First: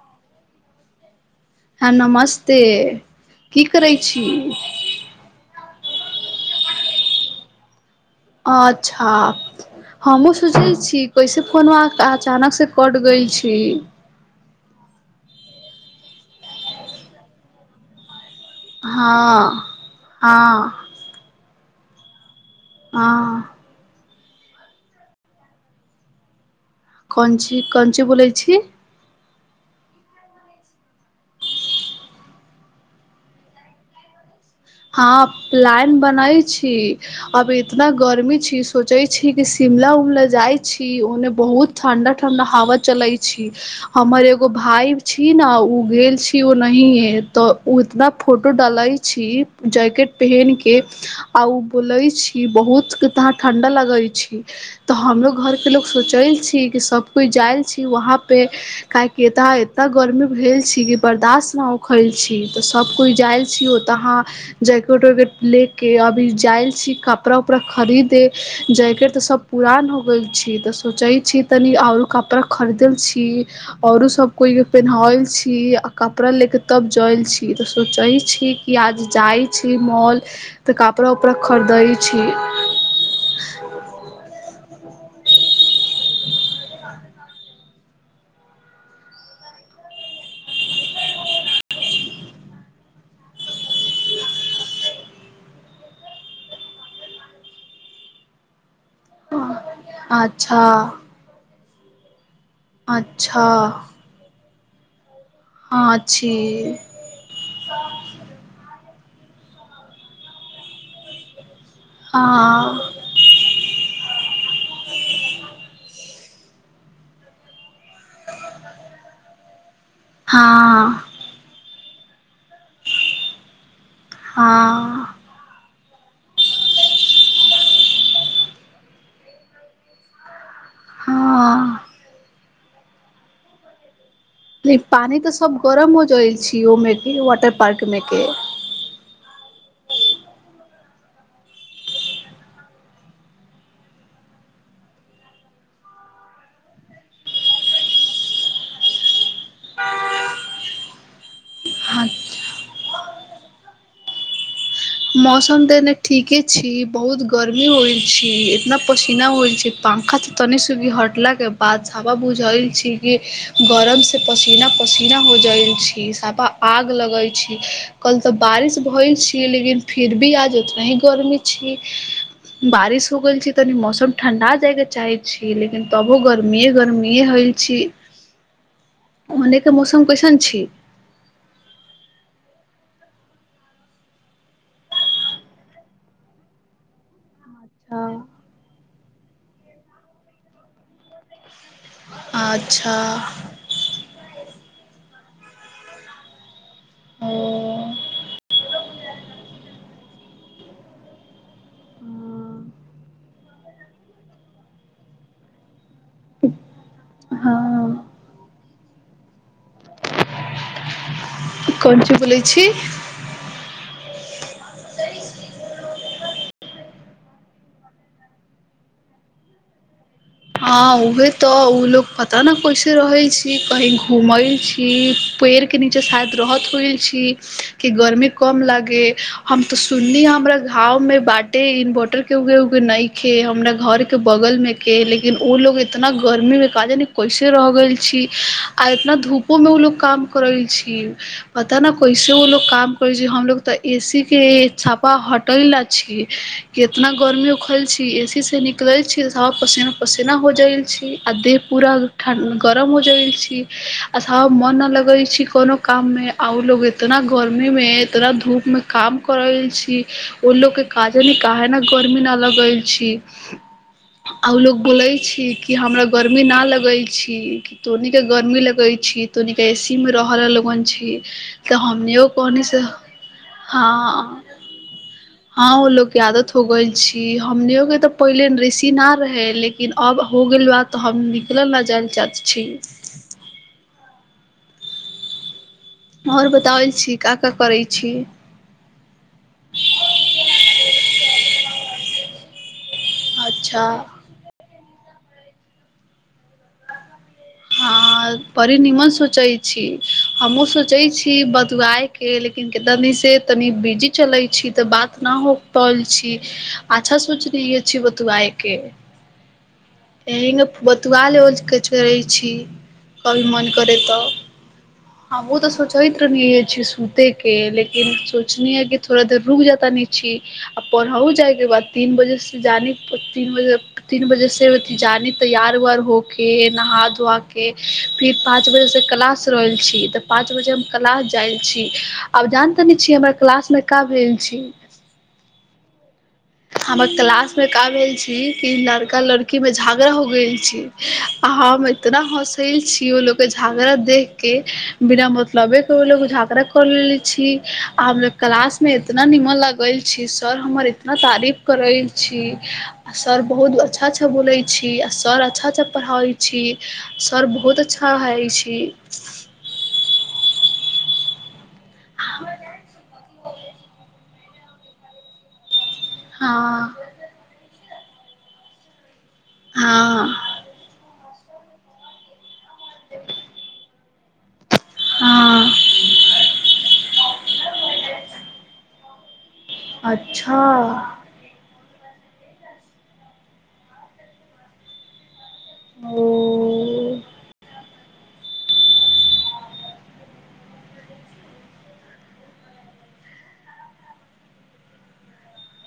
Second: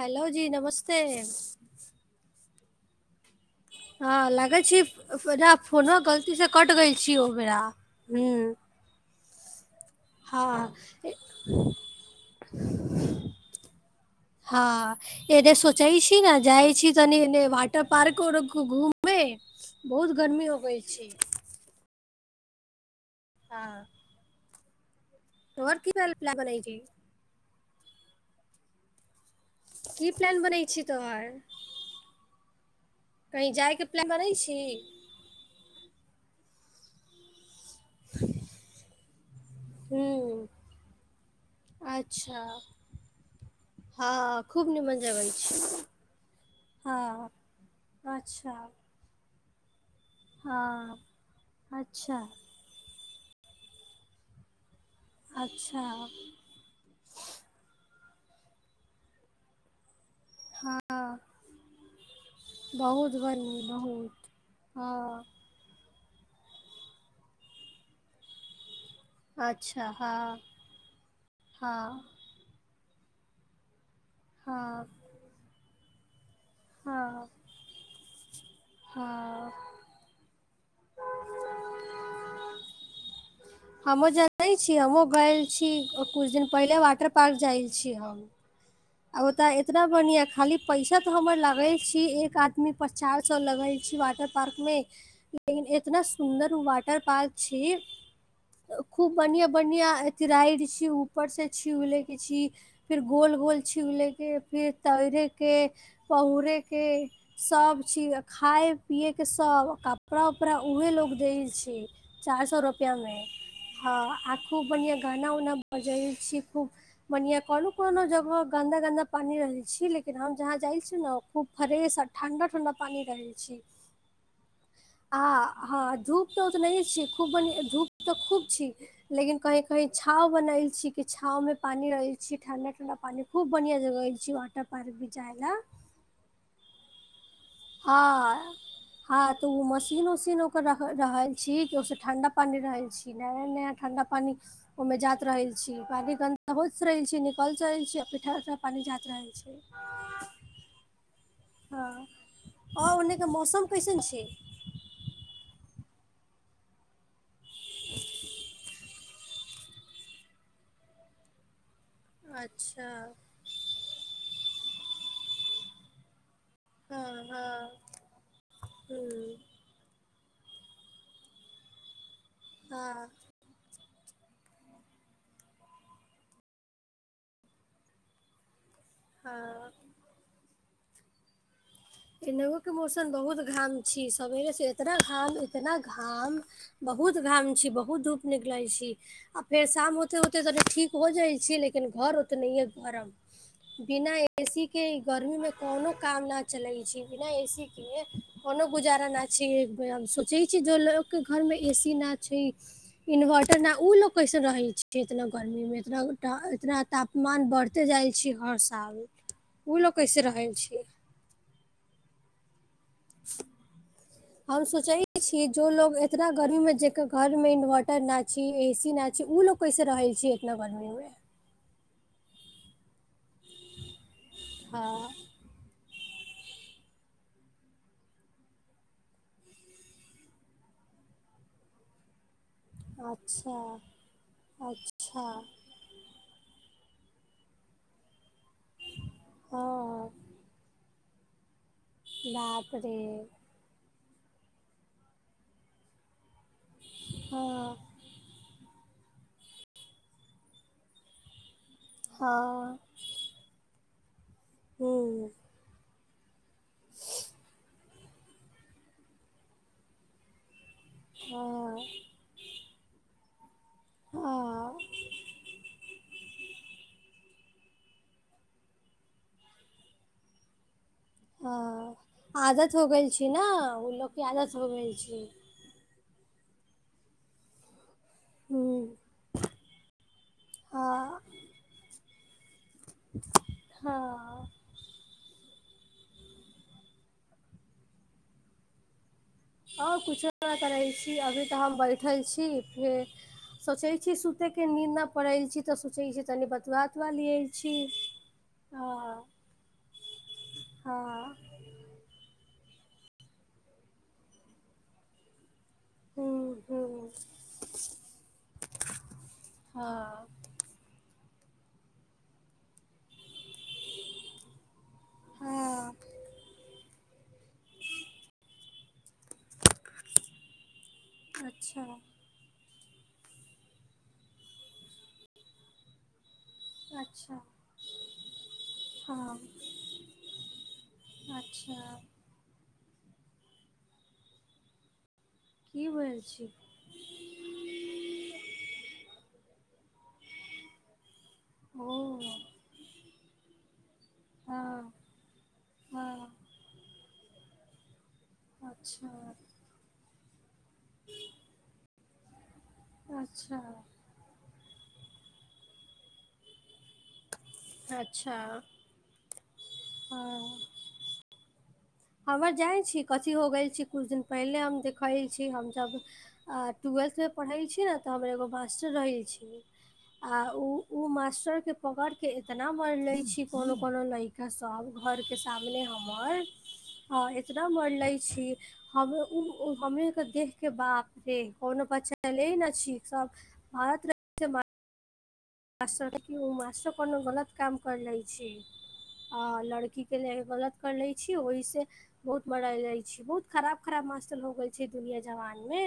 hello जी नमस्ते हँ नमस्ते की करै हँ छी लागै छी फोनो गलतीसँ कटि गेल छी ओ बेरा हूँ अच्छा हमहुँ सोचै हँ छी कैसे फोन अचानक से कट गइल छी हँ एने सोचाय छी ने जाइ छी तनी ए वाटर पार्कर घूममे हँ बहुत गर्मी हँ अबै छै आ हँ तोहर की प्लान वनैली छै कोन ची कोञ्ची बोलै छी की प्लान बनै छै तोहर कही जाय के प्लान बनै छी हँ प्लान बनै छी अभी इतना गर्मी छी सोचे छी क शिमला उमला हूँ जाय छी ओने बहुत ठंडा अच्छा ठंडा हवा चलै छी हमर हँ एगो खूब भाय निमन जगह छी ने ओ गेल छी ओनाे हँ तऽ उतना अच्छा फोटो डालै छी जैकेट पहिन के हँ आ बोलै अच्छा छी बहुत तहाँ ठण्डा लगै छी तऽ हमरो घरके लो अच्छा सोचैल छी कि सभ कोइ जाइ छी वहाँ पे काए की ह ए गर्मी भेल हँ छी कि बर्दास्त नहि उखल छी तऽ सभ बहुत कोइ जाय गर्मी छीयौ तऽ बहुत अहाँ जैकेट हँ वैकेट ले के अभी जायल छी कपड़ा उपड़ा खरीदे जे जेकेट तऽ सब अच्छा पुरान हो गेल हँ छी तऽ सोचे छी तनी आ हँ औरो कपड़ा खरीदल छी औरो सब को हँ पेहनाल छी कपड़ा ले के तब जल हँ छी त सोचे छी क आज जाइ हँ छी मॉल तऽ कपड़ा उपड़ा खरीदै छी हमहु जानै छीय हमहु गैल छी कुछु दिन पहिले वाटर पार्क जाय छी हम औता एतना बढ़िया खाली पैसा तो हमर लागल छी एक आदमी पर चार सए लागल छी वाटर पार्क मे लेकिन इतना सुन्दर वाटर पार्क छि खूब बढ़िया बढ़िया अथ अच्छा राइड छी ऊपर से छी उ ले के छी अच्छा छिहुलै के फिर तैरे के हँ छी पहुरे के सभ चीज खाय पियए के सब कपड़ा उपड़ा उहे लोग दै छै चार सए रुपआ हँ में हाँ ओ बन गाना उना बजल छी खूब मनिया कोनो कोनो जगह गंन्दा गंन्दा पानी रह छै छी लेकिन हम जहाँ जाय छी हँ ने खूब फ्रेश आ ठंडा ठंडा ठंडा पानी रह छी हँ आ हँ धूप तऽ उत नहि छी खूब ब धूप तऽ खूब छी लेकिन कहीं कहीं छाव बनल के छांव मे हँ पानी रहल छी ठंडा ठंडा पानी खूब बढ़िया जगह छै नहि पानी तऽ सब गरम हो जाई छि ओहिमे के वाटर पार्क मे के हँ हँ तऽ ओ मशीन उशीन ओकर रहल छी कि ओस ठंडा पानी रहै छी नया नया ठंडा पानी ओहि में जात रहल छी पानी गंन्दा होत रहै छी निकल रहल छी पीठा पठा पानी जा रहल छै जे हाँ हँ आ ओ ओने के मौसम कैसन छै मौसम तऽ एने ठीके छी बहुत गर्मी होइ छी इतना पस केना होल छै पंखा तऽ तनी सा हटला बाद सापा बुझल अच्छा छी कि गरम से पसीना पसीना हो जाल छी सापा आग हँ लगै छी हँ कल तऽ बारिश भइ हूँ छी लेकिन फिर भी आज उतना ही गर्मी छी हँ बारिश हो गेल छै तनी मौसम ठंडा जाय के चाहे छी लेकिन तबो गर्मीे गर्मीे हल छी हँ ओहने के मौसम कैसन छी नेवो के मौसम बहुत घाम छी सवेरे से इतना घाम इतना घाम बहुत घाम बहुत हँ धूप निकलै छी आ फेर शाम होते होते त ठीक हो जाइ छी लेकिन घर उतना हैय अच्छा गरम बिना एसी के गर्मी मे कोनो काम न चले छै बिना ओ एसी के कोनो गुजारा न छै छै जो लोग के घर मे एसी न छै इनभाटर ना उ लोग कैसे रहै छै एतना गर्मी में गो इतना तापमान बढ़ते जाय हँ छी घर ताव ओ ल कैसे रहै छियै कोन छि बोलय छी [unintelligible] हम सोचे छी जो लोग एतना गर्मी में जे के घर में इन्वर्टर न छी एसी ना छी उ कैसे रह छियै हँ उहे तऽ ओ लोग पता न कैसे रहै छी कही घुमे घुमल छी हँ पेड़ के निचे जे शायद रहते कुल छी कि गर्मी कम लागय हम तऽ सुन्नी हमरा घाव वो में बाँटे इन इन्वर्टर केहु कहु के नखे अच्छा हमरा घर के बगल में के अच्छा लेकिन ओ लोग इतना गर्मी मे का जाने कैसे रहगेल छी आ इतना धूपो में उ लोग हँ काम करै छी पता न कैसे ओ लोग बाप काम रे करे छै हमलोग तऽ एसी के छापा होटल ला छी कितना गर्मी हँ उखल छी एसी से निकलल छी साफ पसीना पसीना हो जाइल छी आ देह पूरा ठण्ड हँ गरम हो जाइ छी अछा मन न लगे हूँ छै कोनो काम में आ लोग एतना गर्मी में इतना धूप मे काम कर रहल छी ओ लोग के का जाने काहे ने काहे हँ ने गर्मी न लगल छी आओ हँ लोग बोले छी कि हमरा गर्मी ना लगे छी कि तोहनी के गर्मी लगै छी तोहनिक एसी मे रह रहल लोगन छै तऽ हँ हमनियो कहनी आदत से हो गेल छी न हा उ लोग के आदत हो गेल छी हँ ओ लोक आदत हो गैल छी हमनी के तऽ पहिले ऋषि हूँ न रहे लेकिन अब हो गेल बा तऽ हम हँ निकलऽ ल जाय ‌चाह छी हँ आओर बताबै छी का का करै छी आओर किछो नहि करै छी अभी तऽ हम बैठल छी फेर सोचे अच्छा छी सुते के नींद पड़ल छी तऽ सोचे छी तनि बतवा उतवा लिय छी छी परी निमन सोचै छी हमहु सोचै हँ छी बदआयके लेकिन तनी से तनी बिजी चलै छी तऽ बात न हो बल छी ह्म्म ह्म्म अच्छा सोचनी छी बतूआइके हँ एहिन बतुआ लेबल कऽ कहैछी कभी मन करै तऽ हमहु तऽ हँ सोचित्र नहिनी छी सु देख के लेकिन सोचनी हँ कि थोड़ा देर रुक जाता नीचे आ पढ़हु जाइ के बा अच्छा तीन बजे से जानी तीन बजे तीन बजे से जानी तैयार ऊईयार होके नहा धोके अच्छा आके फिर पाँच बजे से हँ क्लास रहल छी तऽ पाँच बजे हम क्लास जाइ अच्छा छी आब जानतनी छी हमर क्लास मे का भेल छी की होल छी हमर क्लास मे का भेल छी की लड़का लड़की की मे झगड़ा हो गेल छी हम ओ इतना हसैल छीे उ लोग के झगड़ा देख के हँ बिना मतलबे के उ लोग हँ कऽ लेले छी आ हमे क्लास में अच्छा एतना निमन लग ग‌इल छी सर हमर इतना तारीफ करल छी आ सर अच्छा बहुत अच्छा अच्छा बोले छी आ सर अच्छा अच्छा पढ़ाबे छी सर बहुत अच्छा हइ छी हँ हमर जाइ छी कथी हो गेल छी कुछ दिन पहिले हम देखीई छी हमसब आ हँ ट्वेल्थ मे पढ़ै छी ने तऽ हमर एगो मास्टर रहै छी आ हँ उ उ मास्टर पकड़ के एतना मार ले छी कोनो कोनो लैका से सब घरके हँ सामने हमर एतना मर लै छी हम उ हमरे के देख अच्छा के बाप रे कोनो बच्चा [unintelligible] आशर्य कि ओ मास्टरो कोनो गलत काम कर लै छी आ लड़की के ल गलत कर ले छी ओहि से बहुत मरायल जाइ छी बहुत खराब खराब दुनिया जवानी मे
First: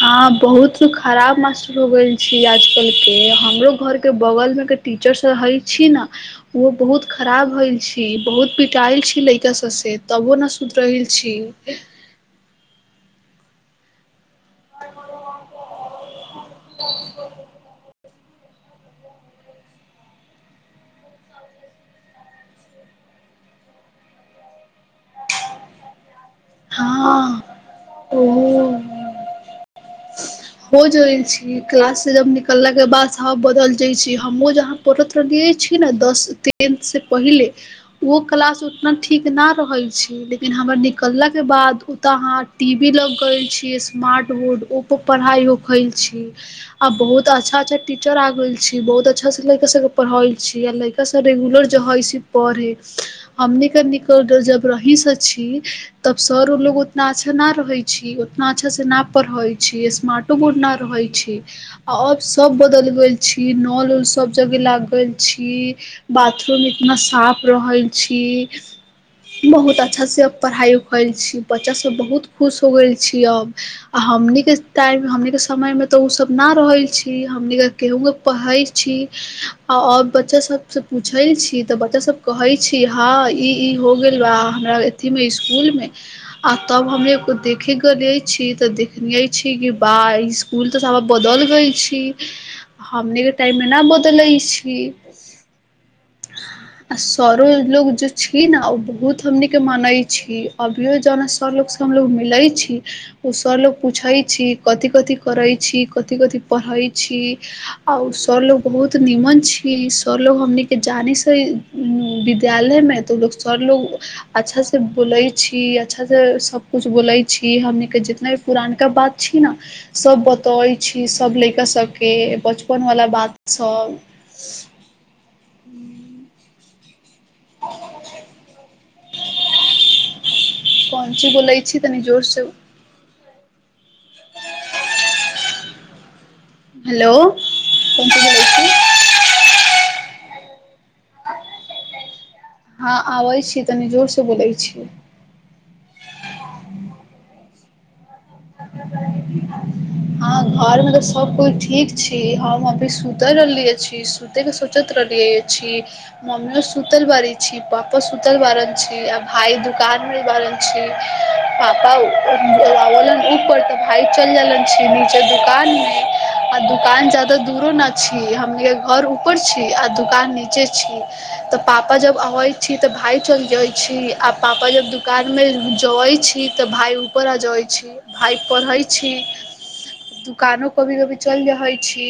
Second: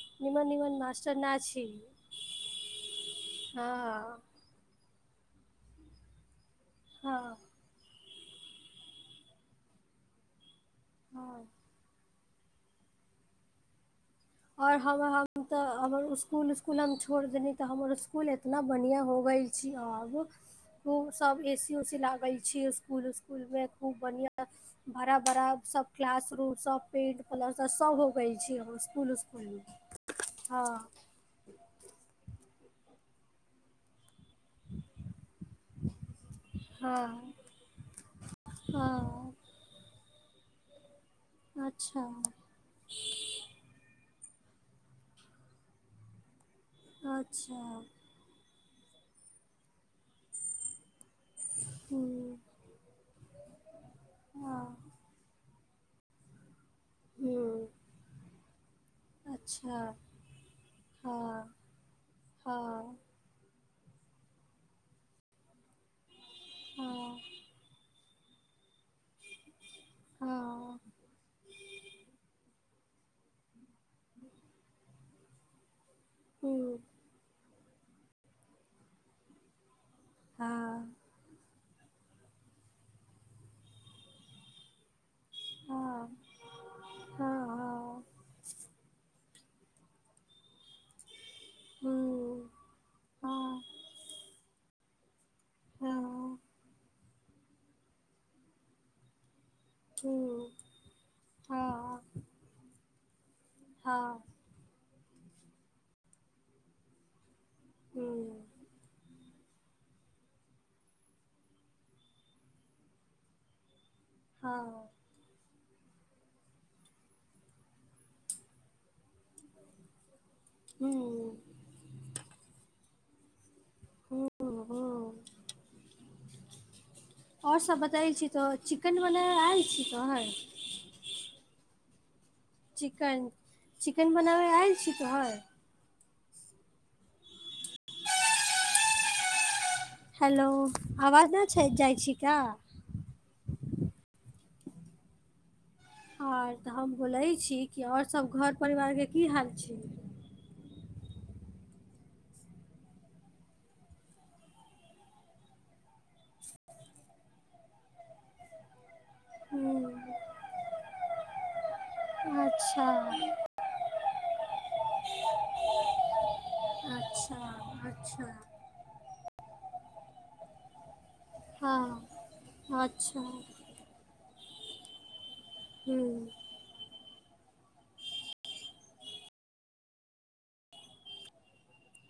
हँ निमन बहुत निमन मास्टर ना खराब छी मास्टर हो गेल छी आजकल के हमरो घर के हँ बगल मे के टीचर सब हय छी ने ओ बहुत हँ खराब होले छी बहुत पिटायल छी लेड़का सबसे तबो न सुधरेलेरहल छी हँ आओर हम हम तऽ हमर स्कूल स्कूल छोड़ि देने इकुल इतना बढ़िआं हो गई छी अब खू सब ए सी उ सी लागल छी स्कुल स्कुल में खूब बढ़िया हरा भरा सब क्लास रूम सब पेंट कलर हँ सब सब हो गेल छै हमर ओहो स्कुल इस्कुल मे हो हँ जाइ छै क्लास से जब निकलला के बाद सब बदल जाइ छै हमहुँ जहाँ पढ़ैत रहलियै छी ने दस टेंथ से हँ पहिले ओहो क्लास उतना ठीक हँ न रहै छै फेर हमर निकललाक बाद अच्छा ओतऽ अहाँ टी वी लग कर छियै स्मार्ट बोर्ड ओप्पो पढ़ाई होखल छी आ बहुत अच्छा अच्छा टीचर आगल छै छी बहुत अच्छा से लड़का सब के पढ़ल छी या ल रेगुलर जो हस हुँ, पढ़ै हमनी जब हँ, रहि से छी तब सर ओ लोग उतना अच्छा न हुँ, रहै छी उतना अच्छा से न पढ़ै अच्छा छी माटो गुना रहै छै हँ, आ अब सब बदल हँ, गेल छी नल उल सब जगे लागल छी बाथरूम इतना हँ, साफ रह छी क बहुत अच्छा से पढ़ाई हँ, लखाइ छी बच्चा सब बहुत खुश होइ छि अब आ हमनी टाइम हमनी के समय मे तऽ ओसभ नहि हुँ, रहै छी हमनिक केहूँके पढ़ै छी आओर बच्चा सब से हँ, पूछैल छी तऽ बच्चा सब कहै छी हँ ई ई हो गेल बा हमरा अ मे स्कूल में हँ, आ तब हमे एगो देखे हँ, गे छी ते देखलिय छि गे बा स्कुल तऽ साला बदल छि हुँ, हमनी के टाइम हँ, मे नहि बदलै छी हँ आ सरो लोग जो छी न ओ बहुत हमनी के माने हुँ, छी अभियो जना सर लोग से हँ, हमलोग मिले छी ओ सर लोग पूछे हँ, छै कथि कथि करै छी कथि कथि पढ़ै छी आओ सर हुँ, लो बहुत निमन छी क सब लोग हमनी के जाने से विद्यालय में तो लोग सब लोग अच्छा से हँ, बोलै छी अच्छा से सब कुछ बोले छी हमनीक के जितना भी पुरान का बात छी ने सब ब त छी सब हुँ, लैका सबके बचपन वाला बात सब हुँ, हुँ आओर सब बतै छी तऽ चिकेन बला आयल छी तो कोनची बोलैइ छी तनी जोर से चिकेन चिकेन बनाबय आयल छी तोहर हेलो हेलो आवाज न जाइ छी का हँ आबै छी तनी जोर से बोलै छियै आर तऽ हम बोलै छी कि आओर सभ घर परिवारके की हाल छै हँ घर मे त सबक ठीक छी हम अभी सुते रहली सुते के सोचैत रहलिये छी मम्मी ओ सुतल बारी छी पापा सुतल बारन छी भाई य ह दुकान मे गेल छी पापा अच्छा के भाय चल जले छीे नीचे दुकान मे आ दुकान जदा अच्छा दूरो न अच्छा छी घर ऊपर छी आ दुकान नीचे छी तऽ पापा हँ जब अबै छी तऽ भाय अच्छा चल जाय छी आ पापा जब दुकानमे ह जबै छी तऽ भाय ऊपर आजै छी भाय पढ़ै छी दुकानो कभी कभी चलि रहै छी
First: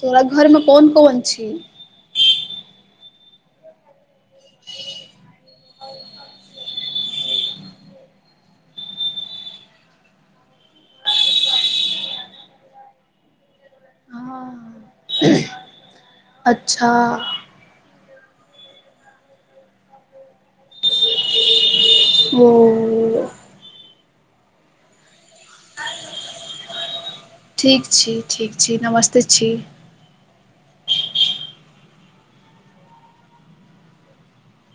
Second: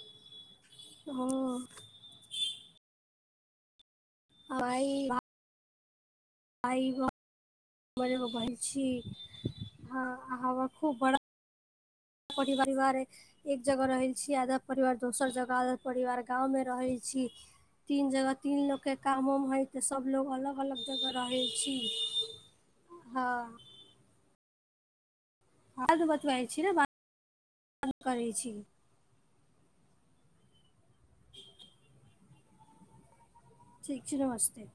तोरा घरमे कोन कोन छी ओ आइ आइग हमर एगो बहीन छी हँ ह खूब बड़ा परिवारक एक जगह रहे छी आधा परिवार हँ दोसर जगह आधा परिवार गाँव में अच्छा रहे छी तीन जगह तीन लोक के काम उम म होयतऽ सब लोग अलग अलग जगह रहै छी ओ हँ ह त बतबै छी न ठीक बात करै छी ठीक नमस्ते छी ठिक छै नमस्ते